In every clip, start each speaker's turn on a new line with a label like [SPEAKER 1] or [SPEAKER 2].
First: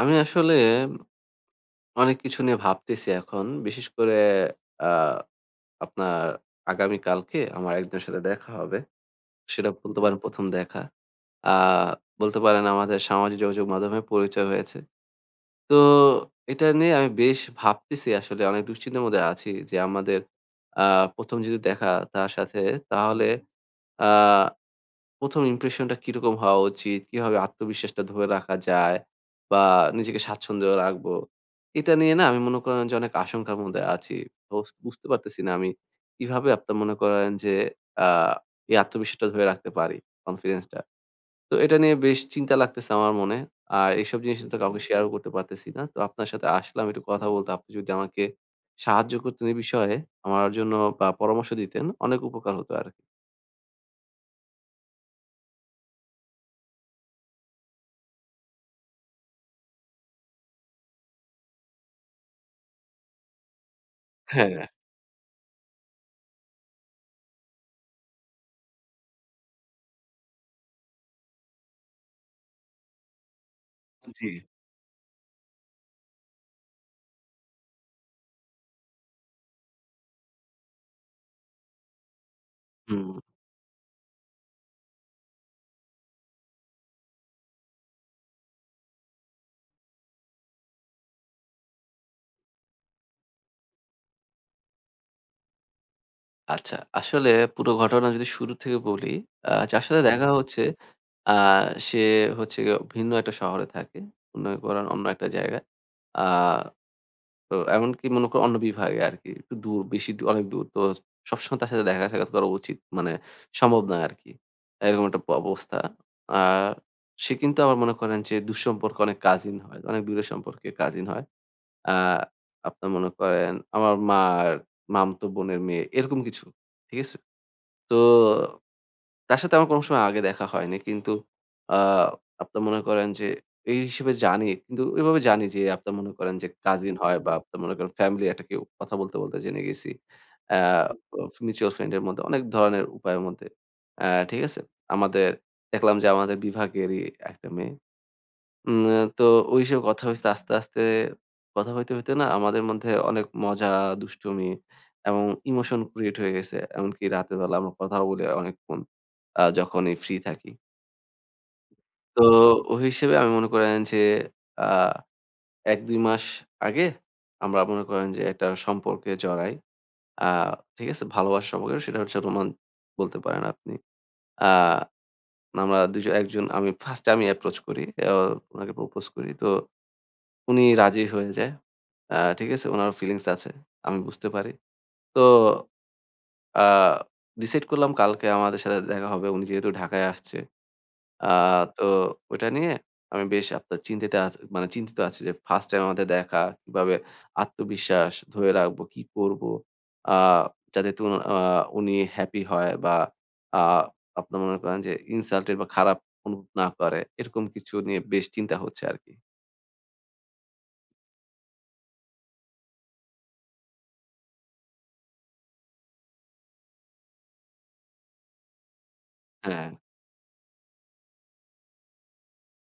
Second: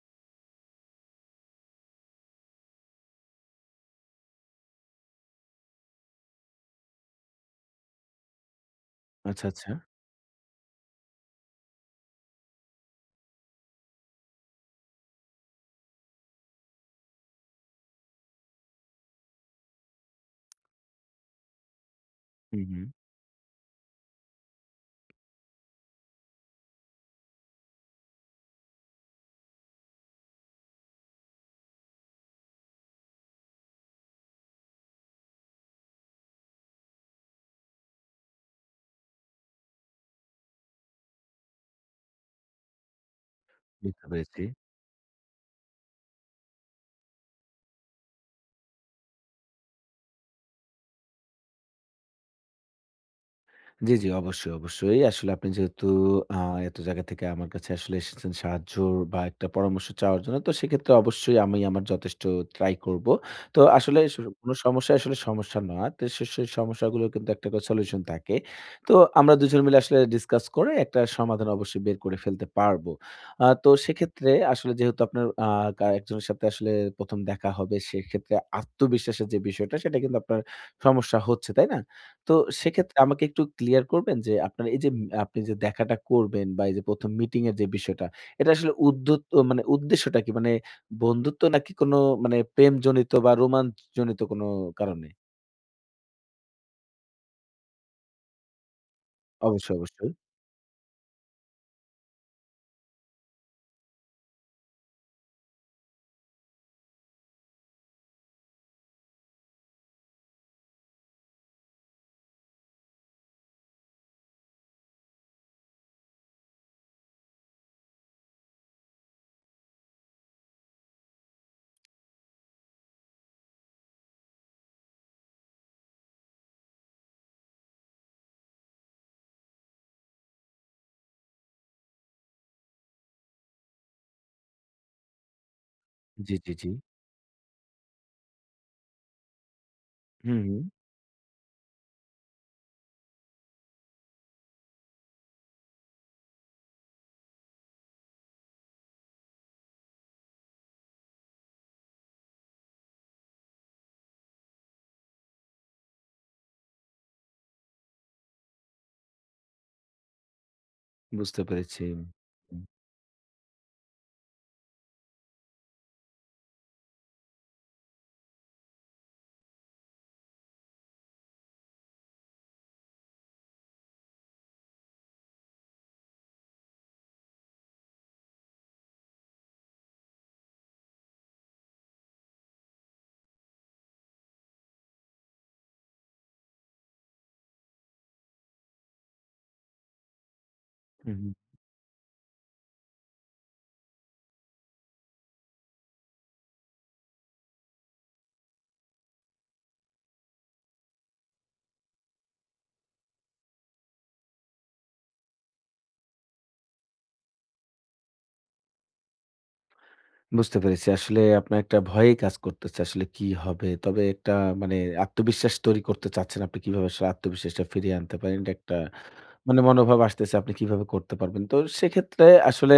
[SPEAKER 1] আমি আসলে অনেক কিছু নিয়ে ভাবতেছি এখন। বিশেষ করে আ আপনার আগামীকালকে আমার একজনের সাথে দেখা হবে।
[SPEAKER 2] আচ্ছা,
[SPEAKER 1] সেটা
[SPEAKER 2] আচ্ছা।
[SPEAKER 1] বলতে পারেন ১ম দেখা। আ বলতে পারেন আমাদের সামাজিক যোগাযোগ মাধ্যমে পরিচয় হয়েছে। তো এটা নিয়ে আমি বেশ ভাবতেছি আসলে অনেক দুশ্চিন্তার মধ্যে আছি যে আমাদের আ ১ম যদি দেখা তার সাথে,
[SPEAKER 2] হুম, হুম।
[SPEAKER 1] তাহলে আ ১ম ইমপ্রেশনটা কিরকম হওয়া উচিত? কিভাবে আত্মবিশ্বাসটা ধরে রাখা যায়? বা নিজেকে স্বাচ্ছন্দ্যে রাখবো? এটা নিয়ে না আমি মনে করেন যে অনেক আশঙ্কার মধ্যে আছি। বুঝতে পারতেছি না আমি কিভাবে আপনার মনে করেন যে আ এই আত্মবিশ্বাসটা ধরে রাখতে পারি, কনফিডেন্সটা। তো এটা নিয়ে বেশ চিন্তা লাগতেছে আমার মনে। আর
[SPEAKER 2] বুঝতে
[SPEAKER 1] এসব জিনিস
[SPEAKER 2] পেরেছি।
[SPEAKER 1] তো কাউকে শেয়ারও করতে পারতেছি না। তো আপনার সাথে আসলাম একটু কথা বলতে। আপনি যদি আমাকে সাহায্য করতেন এই বিষয়ে আমার জন্য, বা পরামর্শ দিতেন, অনেক উপকার হতো আরকি।
[SPEAKER 2] জি, জি। অবশ্যই, অবশ্যই। আসলে আপনি যেহেতু আ এত জায়গা থেকে আমার কাছে আসলে এসেছেন সাহায্য বা একটা পরামর্শ চাওয়ার জন্য। তো সেক্ষেত্রে অবশ্যই আমি আমার যথেষ্ট ট্রাই করব। তো আসলে কোন
[SPEAKER 1] হ্যাঁ,
[SPEAKER 2] সমস্যা আসলে সমস্যা না। তো সেই সমস্যাগুলোর কিন্তু একটা করে সলিউশন থাকে। তো আমরা দুজন মিলে আসলে ডিসকাস করে একটা সমাধান অবশ্যই বের করে ফেলতে পারব। তো
[SPEAKER 1] জি।
[SPEAKER 2] সেক্ষেত্রে আসলে যেহেতু আপনার একজনের সাথে আসলে ১ম দেখা হবে সেক্ষেত্রে আত্মবিশ্বাসের যে বিষয়টা সেটা কিন্তু আপনার সমস্যা হচ্ছে, তাই না? তো সেক্ষেত্রে
[SPEAKER 1] হুম।
[SPEAKER 2] আমাকে একটু ক্লিয়ার করবেন যে আপনার এই যে আপনি যে দেখাটা করবেন বা এই যে ১ম মিটিং এর যে বিষয়টা, এটা আসলে মানে উদ্দেশ্যটা কি? মানে বন্ধুত্ব নাকি কোনো মানে প্রেমজনিত বা রোমাঞ্চজনিত কোনো কারণে?
[SPEAKER 1] আচ্ছা, আসলে পুরো ঘটনা যদি শুরু থেকে বলি,
[SPEAKER 2] অবশ্যই,
[SPEAKER 1] যার সাথে
[SPEAKER 2] অবশ্যই।
[SPEAKER 1] দেখা হচ্ছে, আ সে হচ্ছে গিয়ে ভিন্ন একটা শহরে থাকে। অন্য করেন, অন্য একটা জায়গায়। আ তো এমনকি মনে করো অন্য বিভাগে আরকি। একটু দূর, বেশি দূর, অনেক দূর। তো সবসময় তার সাথে দেখা সাক্ষাৎ করা উচিত মানে সম্ভব না আরকি। এরকম একটা অবস্থা। আর সে কিন্তু আবার মনে করেন যে দুঃসম্পর্কে অনেক কাজিন হয়। অনেক দূরের সম্পর্কে কাজিন হয়। আ আপনার মনে করেন আমার মামতো বোনের মেয়ে এরকম কিছু। ঠিক আছে? তো তার সাথে আমার কোনো সময় আগে দেখা হয়নি। কিন্তু আ আপনার মনে করেন যে এই হিসেবে জানি। কিন্তু এভাবে জানি যে আপনার মনে করেন
[SPEAKER 2] জি,
[SPEAKER 1] যে
[SPEAKER 2] জি, জি।
[SPEAKER 1] কাজিন হয়, বা আপনার মনে করেন ফ্যামিলি একটা কেউ, কথা বলতে, বলতে জেনে গেছি।
[SPEAKER 2] হুম, হুম।
[SPEAKER 1] অ্যা মিউচুয়াল ফ্রেন্ড এর মধ্যে, অনেক ধরনের উপায়ের মধ্যে। ঠিক আছে? আমাদের দেখলাম যে আমাদের বিভাগেরই একটা মেয়ে। উম তো ওইসব কথা হইছে আস্তে, আস্তে কথা হইতে, হইতে না আমাদের মধ্যে অনেক মজা, দুষ্টুমি এবং ইমোশন ক্রিয়েট হয়ে গেছে। এমনকি রাতের বেলা আমরা কথাও বলি অনেকক্ষণ, যখনই ফ্রি থাকি।
[SPEAKER 2] বুঝতে পেরেছি।
[SPEAKER 1] তো
[SPEAKER 2] হুম,
[SPEAKER 1] ওই হিসেবে আমি মনে করেন যে আ ১-২ মাস আগে আমরা মনে করেন যে একটা সম্পর্কে জড়াই। আ ঠিক আছে? ভালোবাসার সম্পর্কে, সেটা হচ্ছে বলতে পারেন আপনি। আ আমরা ২ জন, একজন, আমি ফার্স্টে আমি অ্যাপ্রোচ করি। উনাকে প্রপোজ করি। তো উনি রাজি হয়ে যায়। ঠিক আছে? উনারও ফিলিংস আছে। আমি বুঝতে পারি। তো আ ডিসাইড করলাম কালকে আমাদের সাথে দেখা হবে। উনি যেহেতু ঢাকায় আসছে।
[SPEAKER 2] হুম,
[SPEAKER 1] আ
[SPEAKER 2] হুম।
[SPEAKER 1] তো ওইটা নিয়ে আমি বেশ আপনার চিন্তিত মানে চিন্তিত আছি যে ফার্স্ট টাইম আমাদের দেখা, কিভাবে আত্মবিশ্বাস ধরে রাখবো, কি করবো? আ যাতে আ উনি হ্যাপি হয়, বা আ আপনার মনে করেন যে ইনসাল্টেড বা খারাপ অনুভব না করে। এরকম কিছু নিয়ে বেশ চিন্তা হচ্ছে আরকি।
[SPEAKER 2] বুঝতে পেরেছি। আসলে আপনার একটা ভয়ই কাজ করতেছে আসলে কি হবে? তবে একটা মানে আত্মবিশ্বাস তৈরি করতে চাচ্ছেন আপনি কিভাবে আসলে আত্মবিশ্বাসটা ফিরিয়ে আনতে পারেন এটা একটা মানে
[SPEAKER 1] হ্যাঁ।
[SPEAKER 2] মনোভাব আসতেছে আপনি কিভাবে করতে পারবেন। তো সেক্ষেত্রে আসলে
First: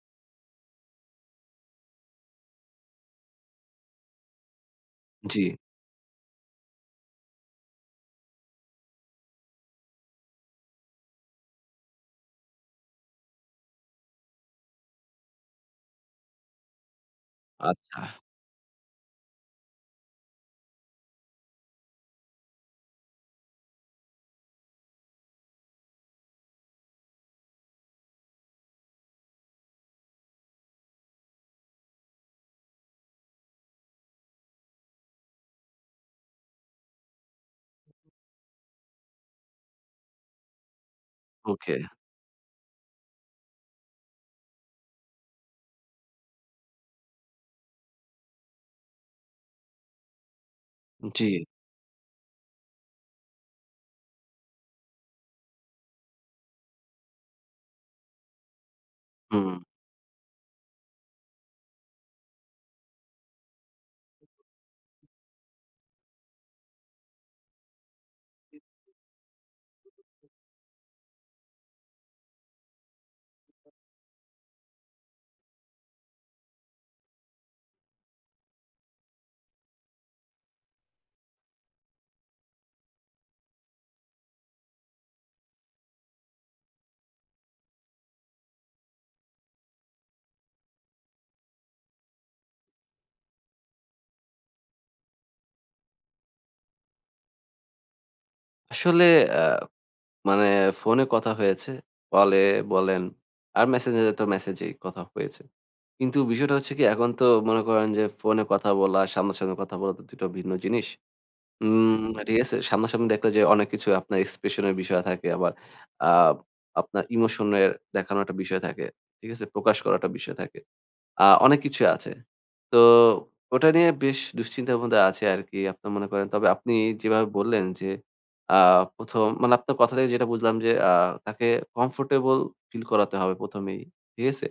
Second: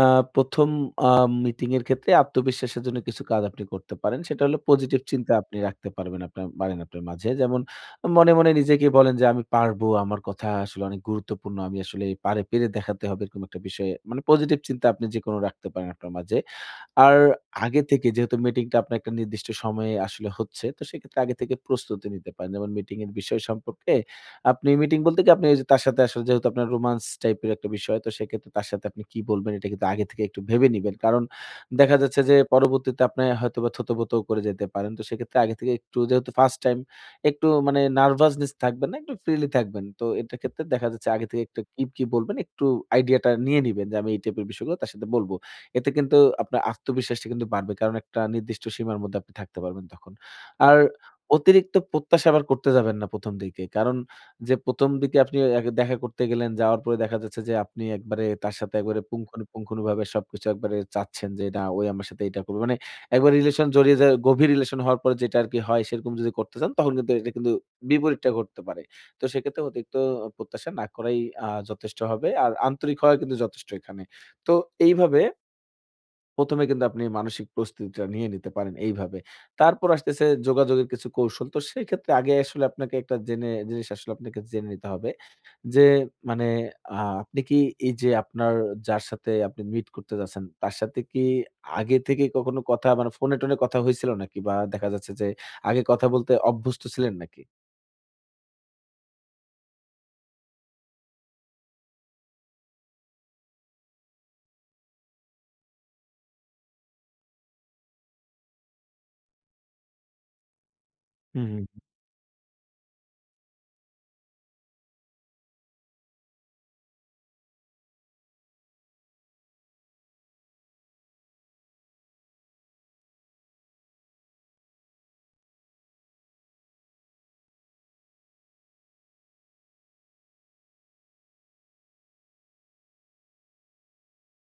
[SPEAKER 2] আ ১ম আ মিটিং এর ক্ষেত্রে আত্মবিশ্বাসের জন্য কিছু কাজ আপনি করতে পারেন। সেটা হলো পজিটিভ চিন্তা
[SPEAKER 1] জি।
[SPEAKER 2] আপনি রাখতে পারবেন আপনার পারেন আপনার মাঝে। যেমন মনে নিজেকে বলেন যে আমি পারবো, আমার কথা আসলে অনেক গুরুত্বপূর্ণ। আমি আসলে পেরে দেখাতে হবে এরকম একটা বিষয়ে মানে পজিটিভ চিন্তা আপনি যেকোনো রাখতে পারেন আপনার মাঝে। আর আগে
[SPEAKER 1] আচ্ছা।
[SPEAKER 2] থেকে যেহেতু মিটিংটা আপনার একটা নির্দিষ্ট সময়ে আসলে হচ্ছে, তো সেক্ষেত্রে আগে থেকে প্রস্তুতি নিতে পারেন। যেমন মিটিং এর বিষয় সম্পর্কে আপনি মিটিং বলতে কি আপনি ওই যে তার সাথে আসলে যেহেতু আপনার রোমান্স টাইপের একটা বিষয়, তো সেক্ষেত্রে তার সাথে আপনি কি বলবেন এটা কিন্তু আগে থেকে একটু ভেবে নিবেন। কারণ দেখা যাচ্ছে যে পরবর্তীতে আপনি হয়তোবা থতবত করে যেতে পারেন। তো সেক্ষেত্রে আগে থেকে একটু যেহেতু ফার্স্ট টাইম একটু মানে নার্ভাসনেস থাকবেন না, একটু ফ্রিলি থাকবেন। তো এটার ক্ষেত্রে দেখা যাচ্ছে আগে থেকে একটা
[SPEAKER 1] ওকে।
[SPEAKER 2] কি, কি বলবেন একটু আইডিয়াটা নিয়ে নিবেন যে আমি এই টাইপের বিষয়গুলো তার সাথে বলব। এতে কিন্তু আপনার আত্মবিশ্বাসটা কিন্তু বাড়বে। কারণ একটা নির্দিষ্ট সীমার মধ্যে আপনি থাকতে পারবেন তখন। আর
[SPEAKER 1] জি,
[SPEAKER 2] অতিরিক্ত প্রত্যাশা আবার করতে যাবেন না ১ম দিকে। কারণ যে ১ম দিকে আপনি এক দেখা করতে গেলেন, যাওয়ার পরে দেখা যাচ্ছে যে আপনি একবারে তার সাথে একবারে
[SPEAKER 1] হুম।
[SPEAKER 2] পুঙ্খানুপুঙ্খানুভাবে সবকিছু একবারে চাচ্ছেন যে, "না, ওই আমার সাথে এটা করবে।" মানে একবার রিলেশন জড়িয়ে যায়, গভীর রিলেশন হওয়ার পরে যেটা আরকি হয়, সেরকম যদি করতে চান, তখন কিন্তু এটা কিন্তু বিপরীতটা ঘটতে পারে। তো সেক্ষেত্রে অতিরিক্ত প্রত্যাশা না করাই যথেষ্ট হবে। আর আন্তরিক হওয়া কিন্তু যথেষ্ট এখানে। তো এইভাবে ১ম এ কিন্তু আপনি মানসিক প্রস্তুতিটা নিয়ে নিতে পারেন এইভাবে। তারপর আসতেছে যোগাযোগের কিছু কৌশল। তো সেই ক্ষেত্রে আগে আসলে আপনাকে একটা জিনিস আসলে আপনাকে জেনে নিতে হবে যে, মানে আ আপনি কি এই যে আপনার যার সাথে আপনি মিট করতে যাচ্ছেন, তার সাথে কি আগে থেকে কখনো কথা মানে ফোনে-টোনে কথা হয়েছিল নাকি? বা দেখা যাচ্ছে যে আগে কথা বলতে অভ্যস্ত ছিলেন নাকি?
[SPEAKER 1] আসলে আ মানে ফোনে কথা হয়েছে, কলে বলেন, আর মেসেঞ্জারে তো মেসেজেই কথা হয়েছে। কিন্তু বিষয়টা হচ্ছে কি, এখন তো মনে করেন যে ফোনে কথা বলা, আর সামনাসামনি কথা বলা তো ২ টো ভিন্ন জিনিস।
[SPEAKER 2] হুম, হুম,
[SPEAKER 1] উম ঠিক আছে? সামনাসামনি দেখলে যে অনেক কিছু আপনার এক্সপ্রেশন এর বিষয় থাকে, আবার আ আপনার ইমোশন এর দেখানো একটা বিষয় থাকে। ঠিক আছে? প্রকাশ করার একটা বিষয় থাকে। অনেক কিছুই আছে। তো ওটা নিয়ে বেশ দুশ্চিন্তার মধ্যে আছি আরকি। আপনি মনে করেন, তবে আপনি যেভাবে বললেন যে, আ ১ম মানে আপনার কথা থেকে যেটা বুঝলাম যে, তাকে কমফোর্টেবল ফিল করাতে হবে ১ম এই। ঠিক আছে?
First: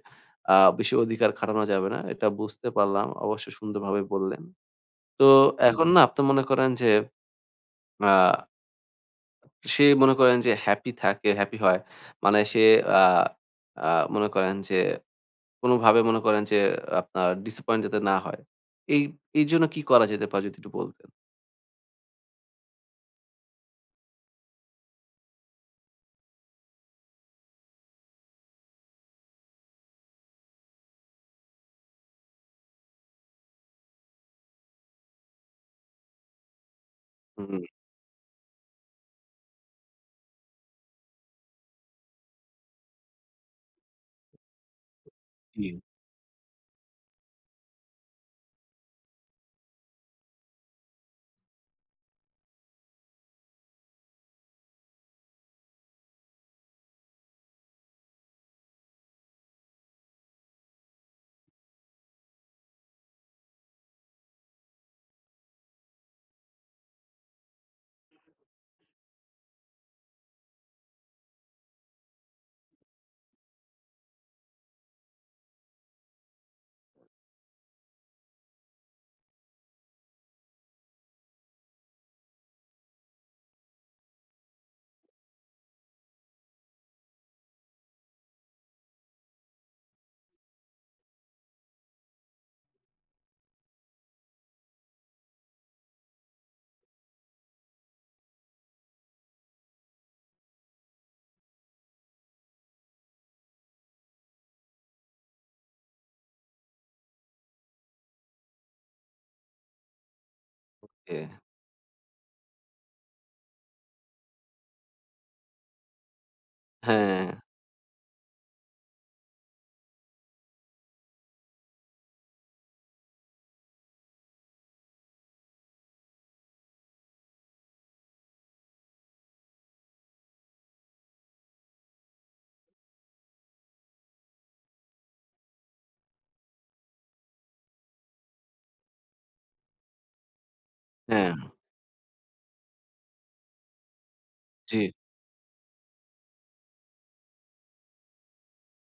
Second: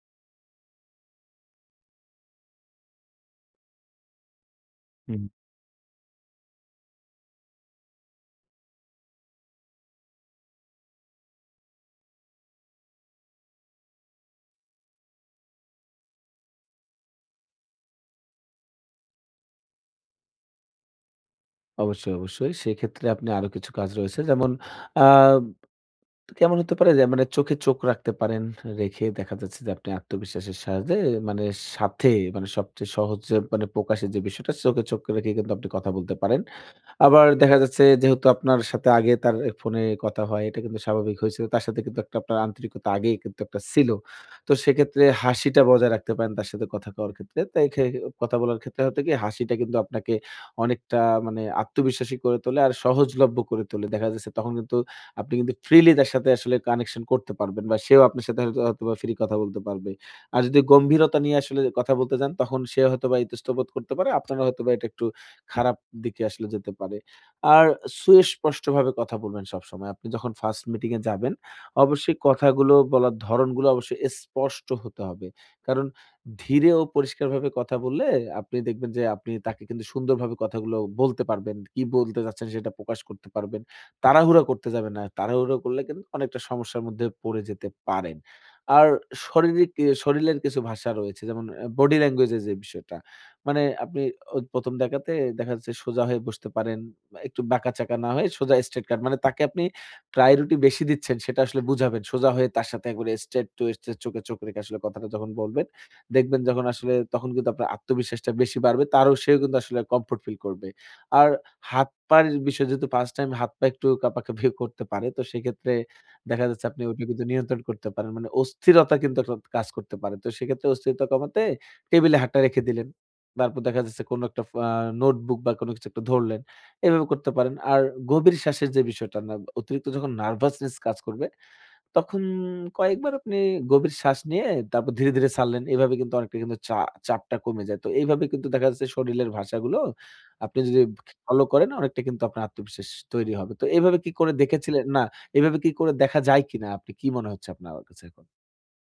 [SPEAKER 1] আ বেশি অধিকার খাটানো যাবে না। এটা বুঝতে পারলাম। অবশ্য সুন্দরভাবে বললেন।
[SPEAKER 2] হুম।
[SPEAKER 1] তো এখন হুম। না আপনি মনে করেন যে, আ সে মনে করেন যে হ্যাপি থাকে, হ্যাপি হয়। মানে সে আ আ মনে করেন যে কোনোভাবে মনে করেন যে আপনার ডিসঅ্যাপয়েন্ট যাতে না হয়। এই এই জন্য কি করা যেতে পারে যদি একটু বলতেন?
[SPEAKER 2] অবশ্যই, অবশ্যই। সেক্ষেত্রে আপনি আরো কিছু কাজ রয়েছে। যেমন আ কেমন হতে পারে যে মানে চোখে চোখ রাখতে পারেন। রেখে দেখা যাচ্ছে যে আপনি আত্মবিশ্বাসের সাথে মানে সাথে মানে সবচেয়ে সহজ যে মানে প্রকাশের যে বিষয়টা চোখে চোখ রেখে কিন্তু আপনি কথা বলতে পারেন। আবার
[SPEAKER 1] হুম,
[SPEAKER 2] দেখা যাচ্ছে যেহেতু আপনার সাথে আগে তার ফোনে কথা হয়, এটা কিন্তু স্বাভাবিক হয়েছিল। তার সাথে কিন্তু একটা আপনার আন্তরিকতা আগেই কিন্তু একটা ছিল। তো সেক্ষেত্রে হাসিটা
[SPEAKER 1] জি,
[SPEAKER 2] বজায় রাখতে পারেন তার সাথে কথা কওয়ার ক্ষেত্রে। তাই কথা বলার ক্ষেত্রে হয়তো কি হাসিটা কিন্তু আপনাকে অনেকটা মানে আত্মবিশ্বাসী করে তোলে আর সহজলভ্য করে তোলে। দেখা যাচ্ছে তখন কিন্তু আপনি কিন্তু ফ্রিলি তার সাথে আসলে কানেকশন করতে পারবেন বা সেও আপনার সাথে হয়তোবা ফ্রি কথা বলতে পারবে। আর যদি গম্ভীরতা নিয়ে আসলে কথা বলতে যান তখন সে হয়তোবা ইতস্তত বোধ করতে পারে। আপনারা হয়তোবা এটা একটু খারাপ দিকে আসলে যেতে পারে। আর সুস্পষ্টভাবে কথা বলবেন সবসময়। আপনি যখন ফার্স্ট মিটিং এ যাবেন, অবশ্যই কথাগুলো বলার ধরণগুলো অবশ্যই স্পষ্ট হতে হবে। কারণ ধীরে ও পরিষ্কারভাবে কথা বললে আপনি দেখবেন যে আপনি তাকে কিন্তু সুন্দরভাবে কথাগুলো বলতে পারবেন। কি বলতে চাচ্ছেন সেটা প্রকাশ করতে পারবেন। তাড়াহুড়া করতে যাবেন না। তাড়াহুড়া করলে কিন্তু অনেকটা সমস্যার মধ্যে পড়ে যেতে পারেন। আর শারীরিক শরীরের কিছু ভাষা রয়েছে যেমন বডি ল্যাঙ্গুয়েজ এর যে বিষয়টা। মানে আপনি ওই ১ম ডাকাতে দেখা যাচ্ছে সোজা হয়ে বসতে পারেন। বা একটু বাঁকাচাকা না হয়ে সোজা স্ট্রেইট কাট মানে তাকে আপনি প্রায়োরিটি বেশি দিচ্ছেন সেটা আসলে বুঝাবেন। সোজা হয়ে তার সাথে একবারে স্ট্রেইট টু স্ট্রেইট চোখে চোখ রেখে আসলে কথাটা যখন বলবেন, দেখবেন যখন আসলে তখন কিন্তু আপনার আত্মবিশ্বাসটা বেশি বাড়বে। সেও কিন্তু আসলে কমফোর্ট ফিল করবে।
[SPEAKER 1] জি।
[SPEAKER 2] আর হাত-পার বিষয় যেহেতু 1st টাইম হাত-পা একটু কাঁপাকাঁপি করতে পারে। তো সেক্ষেত্রে দেখা যাচ্ছে আপনি ওটা কিন্তু
[SPEAKER 1] হ্যাঁ,
[SPEAKER 2] নিয়ন্ত্রণ করতে পারেন। মানে অস্থিরতা কিন্তু একটা কাজ করতে পারে। তো সেক্ষেত্রে অস্থিরতা কমাতে টেবিলে হাতটা রেখে দিলেন। তারপর দেখা যাচ্ছে কোনো একটা নোটবুক বা কোনো কিছু একটা ধরলেন। এভাবে করতে পারেন। আর গভীর শ্বাসের যে বিষয়টা না, অতিরিক্ত যখন নার্ভাসনেস কাজ করবে, তখন কয়েকবার আপনি গভীর শ্বাস নিয়ে তারপর ধীরে, ধীরে ছাড়লেন। এভাবে কিন্তু অনেকটা কিন্তু চাপটা কমে যায়। তো এইভাবে কিন্তু দেখা যাচ্ছে শরীরের ভাষাগুলো আপনি যদি
[SPEAKER 1] হ্যাঁ,
[SPEAKER 2] ফলো করেন অনেকটা কিন্তু আপনার আত্মবিশ্বাস তৈরি হবে। তো এভাবে কি করে
[SPEAKER 1] জি।
[SPEAKER 2] দেখেছিলেন? না, এভাবে কি করে দেখা যায় কিনা? আপনি কি মনে হচ্ছে আপনার কাছে এখন?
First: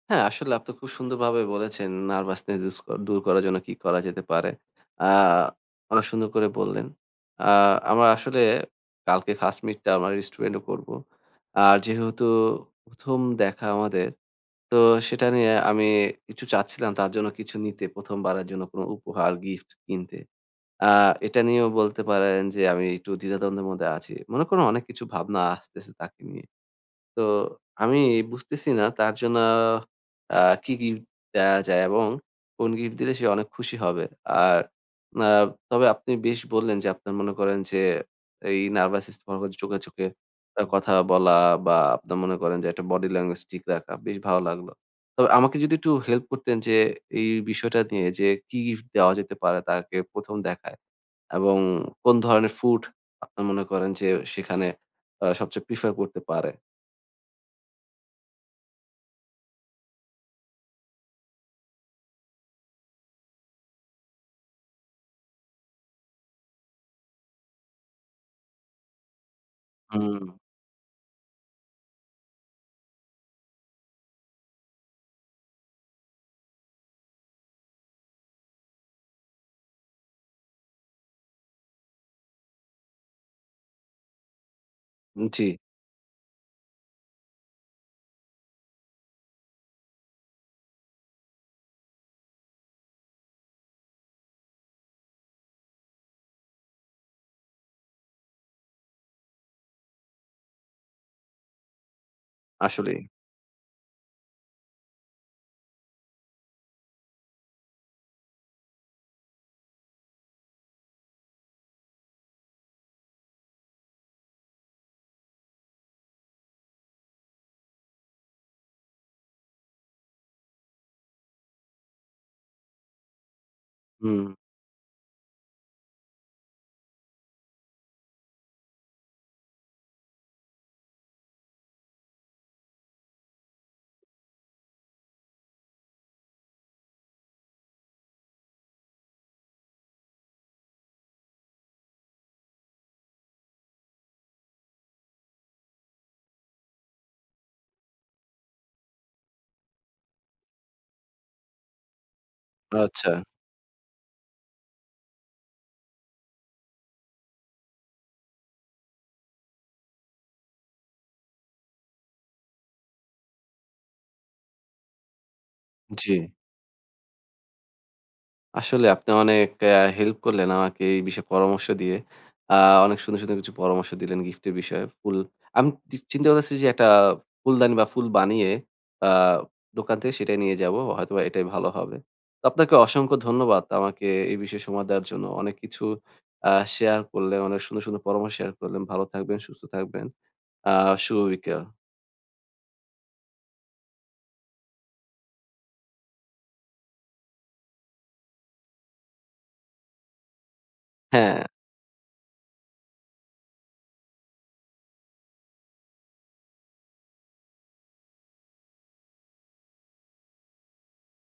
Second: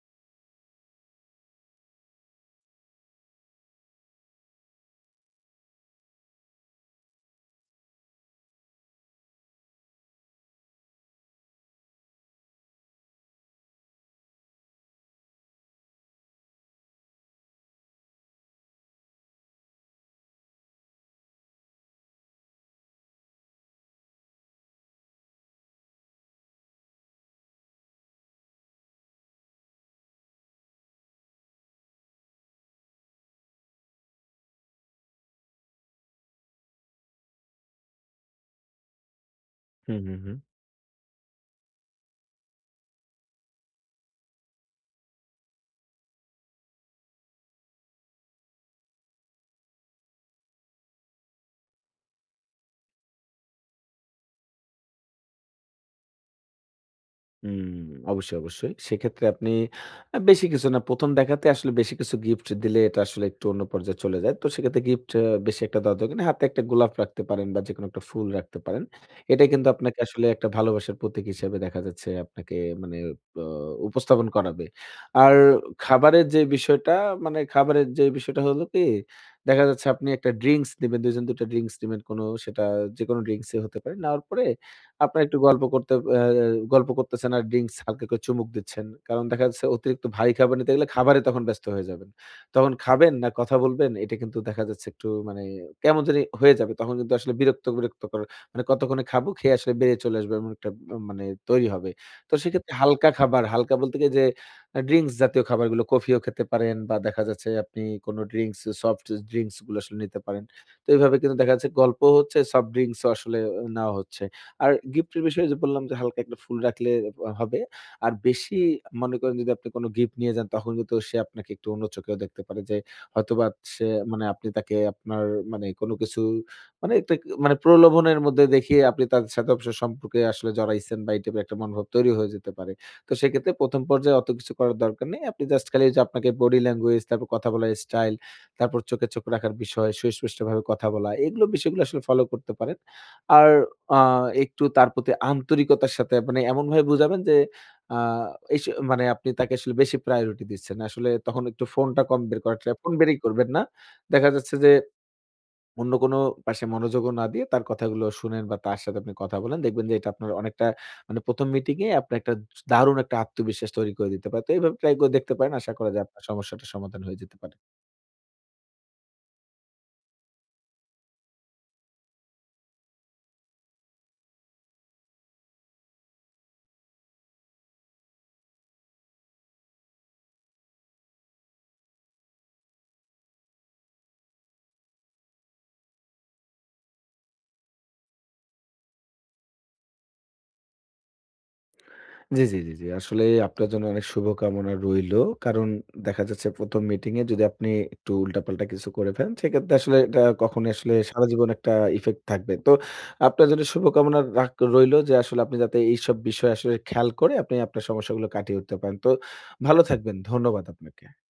[SPEAKER 1] হ্যাঁ, আসলে আপনি খুব সুন্দরভাবে বলেছেন নার্ভাসনেস দূর করার জন্য কি করা যেতে পারে। আ অনেক সুন্দর করে বললেন। আ আমার আসলে কালকে ফার্স্ট মিট টা আমার রেস্টুরেন্টে করব। আর যেহেতু ১ম দেখা আমাদের, তো সেটা নিয়ে আমি কিছু চাচ্ছিলাম, তার জন্য কিছু নিতে, ১ম বারের জন্য কোনো উপহার, গিফট কিনতে। আ এটা নিয়েও বলতে পারেন যে আমি একটু দ্বিধাদ্বন্দ্বের মধ্যে আছি। মনে করুন অনেক কিছু ভাবনা আসতেছে তাকে নিয়ে। তো আমি বুঝতেছি না তার জন্য আ কি গিফট দেয়া যায়, এবং কোন গিফট দিলে সে অনেক খুশি হবে। আর আ তবে আপনি বেশ বললেন যে আপনার মনে করেন যে এই নার্ভাস স্ট্যামিক চোখে,
[SPEAKER 2] হুম,
[SPEAKER 1] চোখে
[SPEAKER 2] হুম, হুম।
[SPEAKER 1] কথা বলা, বা আপনার মনে করেন যে একটা বডি ল্যাঙ্গুয়েজ ঠিক রাখা, বেশ ভালো লাগলো। তবে আমাকে যদি একটু হেল্প করতেন যে এই বিষয়টা নিয়ে যে কি গিফট দেওয়া যেতে পারে তাকে ১ম দেখায়? এবং কোন ধরনের ফুড আপনি মনে করেন যে সেখানে সবচেয়ে প্রিফার করতে পারে?
[SPEAKER 2] হুম, অবশ্যই, অবশ্যই। সেক্ষেত্রে আপনি বেশি কিছু না ১ম দেখাতে আসলে বেশি কিছু গিফট দিলে এটা আসলে একটু অন্য পর্যায়ে চলে যায়। তো সেক্ষেত্রে গিফট বেশি একটা দেওয়ার দরকার নেই। হাতে একটা গোলাপ রাখতে পারেন বা যেকোনো একটা ফুল রাখতে পারেন। এটা কিন্তু আপনাকে
[SPEAKER 1] হুম,
[SPEAKER 2] আসলে একটা ভালোবাসার প্রতীক হিসেবে দেখা যাচ্ছে আপনাকে মানে ব উপস্থাপন করাবে। আর খাবারের যে বিষয়টা মানে খাবারের যে বিষয়টা হলো কি দেখা যাচ্ছে আপনি একটা ড্রিংকস নিবেন, ২ জন ২ টা ড্রিংকস নিবেন কোনো সেটা যেকোনো ড্রিংকসই হতে পারে। নেওয়ার পরে আপনারা একটু
[SPEAKER 1] জি,
[SPEAKER 2] আ গল্প করতেছেন আর ড্রিংকস হালকা করে চুমুক দিচ্ছেন। কারণ দেখা যাচ্ছে অতিরিক্ত ভারী খাবার নিতে গেলে খাবারে তখন ব্যস্ত হয়ে যাবেন। তখন খাবেন না কথা বলবেন এটা কিন্তু দেখা যাচ্ছে একটু মানে কেমন জানি হয়ে যাবে। তখন কিন্তু আসলে বিরক্তকর মানে কতক্ষণে খাবো, খেয়ে আসলে বেরিয়ে চলে আসবো এমন একটা মানে তৈরি হবে। তো সেক্ষেত্রে
[SPEAKER 1] আসলেই।
[SPEAKER 2] হালকা খাবার, হালকা বলতে কি যে ড্রিংকস জাতীয় খাবারগুলো কফিও খেতে পারেন বা দেখা যাচ্ছে আপনি কোন ড্রিংকস সফট ড্রিংকস গুলো আসলে নিতে পারেন। তো এভাবে কিন্তু দেখা যাচ্ছে গল্প হচ্ছে, সফট ড্রিংকস ও আসলে নেওয়া হচ্ছে। আর গিফটের বিষয়ে যে বললাম যে হালকা একটা ফুল রাখলে হবে। আর বেশি মনে করেন যদি আপনি কোনো গিফট নিয়ে যান তখন কিন্তু সে আপনাকে একটু অন্য চোখেও দেখতে পারে যে হয়তোবা সে
[SPEAKER 1] হুম,
[SPEAKER 2] মানে আপনি তাকে আপনার মানে কোনো কিছু মানে একটা মানে প্রলোভনের মধ্যে দেখিয়ে আপনি তার সাথে অবশ্যই সম্পর্কে আসলে জড়াইছেন বা এই টাইপের একটা মনোভাব তৈরি হয়ে যেতে পারে। তো সেক্ষেত্রে ১ম পর্যায়ে অত কিছু করার দরকার নেই। আপনি জাস্ট খালি ওইযে আপনাকে বডি ল্যাঙ্গুয়েজ, তারপর কথা বলার স্টাইল, তারপর চোখে চোখ রাখার বিষয়, সুস্পষ্টভাবে কথা বলা, এগুলো বিষয়গুলো আসলে ফলো করতে পারেন। আর আ একটু তার প্রতি আন্তরিকতার সাথে মানে এমনভাবে বুঝাবেন যে, আ এস মানে আপনি তাকে আসলে বেশি প্রায়োরিটি দিচ্ছেন। আসলে তখন একটু ফোনটা কম বের করার ফোন
[SPEAKER 1] আচ্ছা,
[SPEAKER 2] বেরই করবেন না। দেখা যাচ্ছে যে, অন্য কোনো পাশে মনোযোগও না দিয়ে তার কথাগুলো শুনেন বা তার সাথে আপনি কথা বলেন। দেখবেন যে, এটা আপনার অনেকটা মানে ১ম মিটিং এ আপনার একটা দারুণ একটা আত্মবিশ্বাস তৈরি করে দিতে পারে। তো এভাবে ট্রাই করে দেখতে পারেন। আশা করা যায়
[SPEAKER 1] জি।
[SPEAKER 2] আপনার সমস্যাটার সমাধান হয়ে যেতে পারে।
[SPEAKER 1] আসলে আপনি অনেক হেল্প করলেন আমাকে এই বিষয়ে পরামর্শ দিয়ে। আ অনেক সুন্দর, সুন্দর কিছু পরামর্শ দিলেন গিফটের বিষয়ে। ফুল আমি চিন্তা করতেছি যে একটা ফুলদানি বা ফুল বানিয়ে আ দোকান থেকে সেটাই নিয়ে যাবো। হয়তোবা এটাই ভালো হবে। তো আপনাকে অসংখ্য ধন্যবাদ আমাকে এই বিষয়ে সময় দেওয়ার জন্য। অনেক কিছু শেয়ার করলেন, অনেক সুন্দর, সুন্দর পরামর্শ শেয়ার করলেন। ভালো থাকবেন, সুস্থ থাকবেন। আ শুভ বিকেল।
[SPEAKER 2] জি, জি, জি, জি। আসলে আপনার জন্য অনেক শুভকামনা রইলো। কারণ দেখা যাচ্ছে ১ম মিটিং এ যদি আপনি একটু উল্টাপাল্টা কিছু করে ফেলেন, সেক্ষেত্রে আসলে এটা কখনোই আসলে সারা
[SPEAKER 1] হ্যাঁ।
[SPEAKER 2] জীবন একটা ইফেক্ট থাকবে। তো আপনার জন্য শুভকামনা রইলো যে আসলে আপনি যাতে এইসব বিষয় আসলে খেয়াল করে আপনি আপনার সমস্যাগুলো কাটিয়ে উঠতে পারেন। তো ভালো থাকবেন। ধন্যবাদ আপনাকে।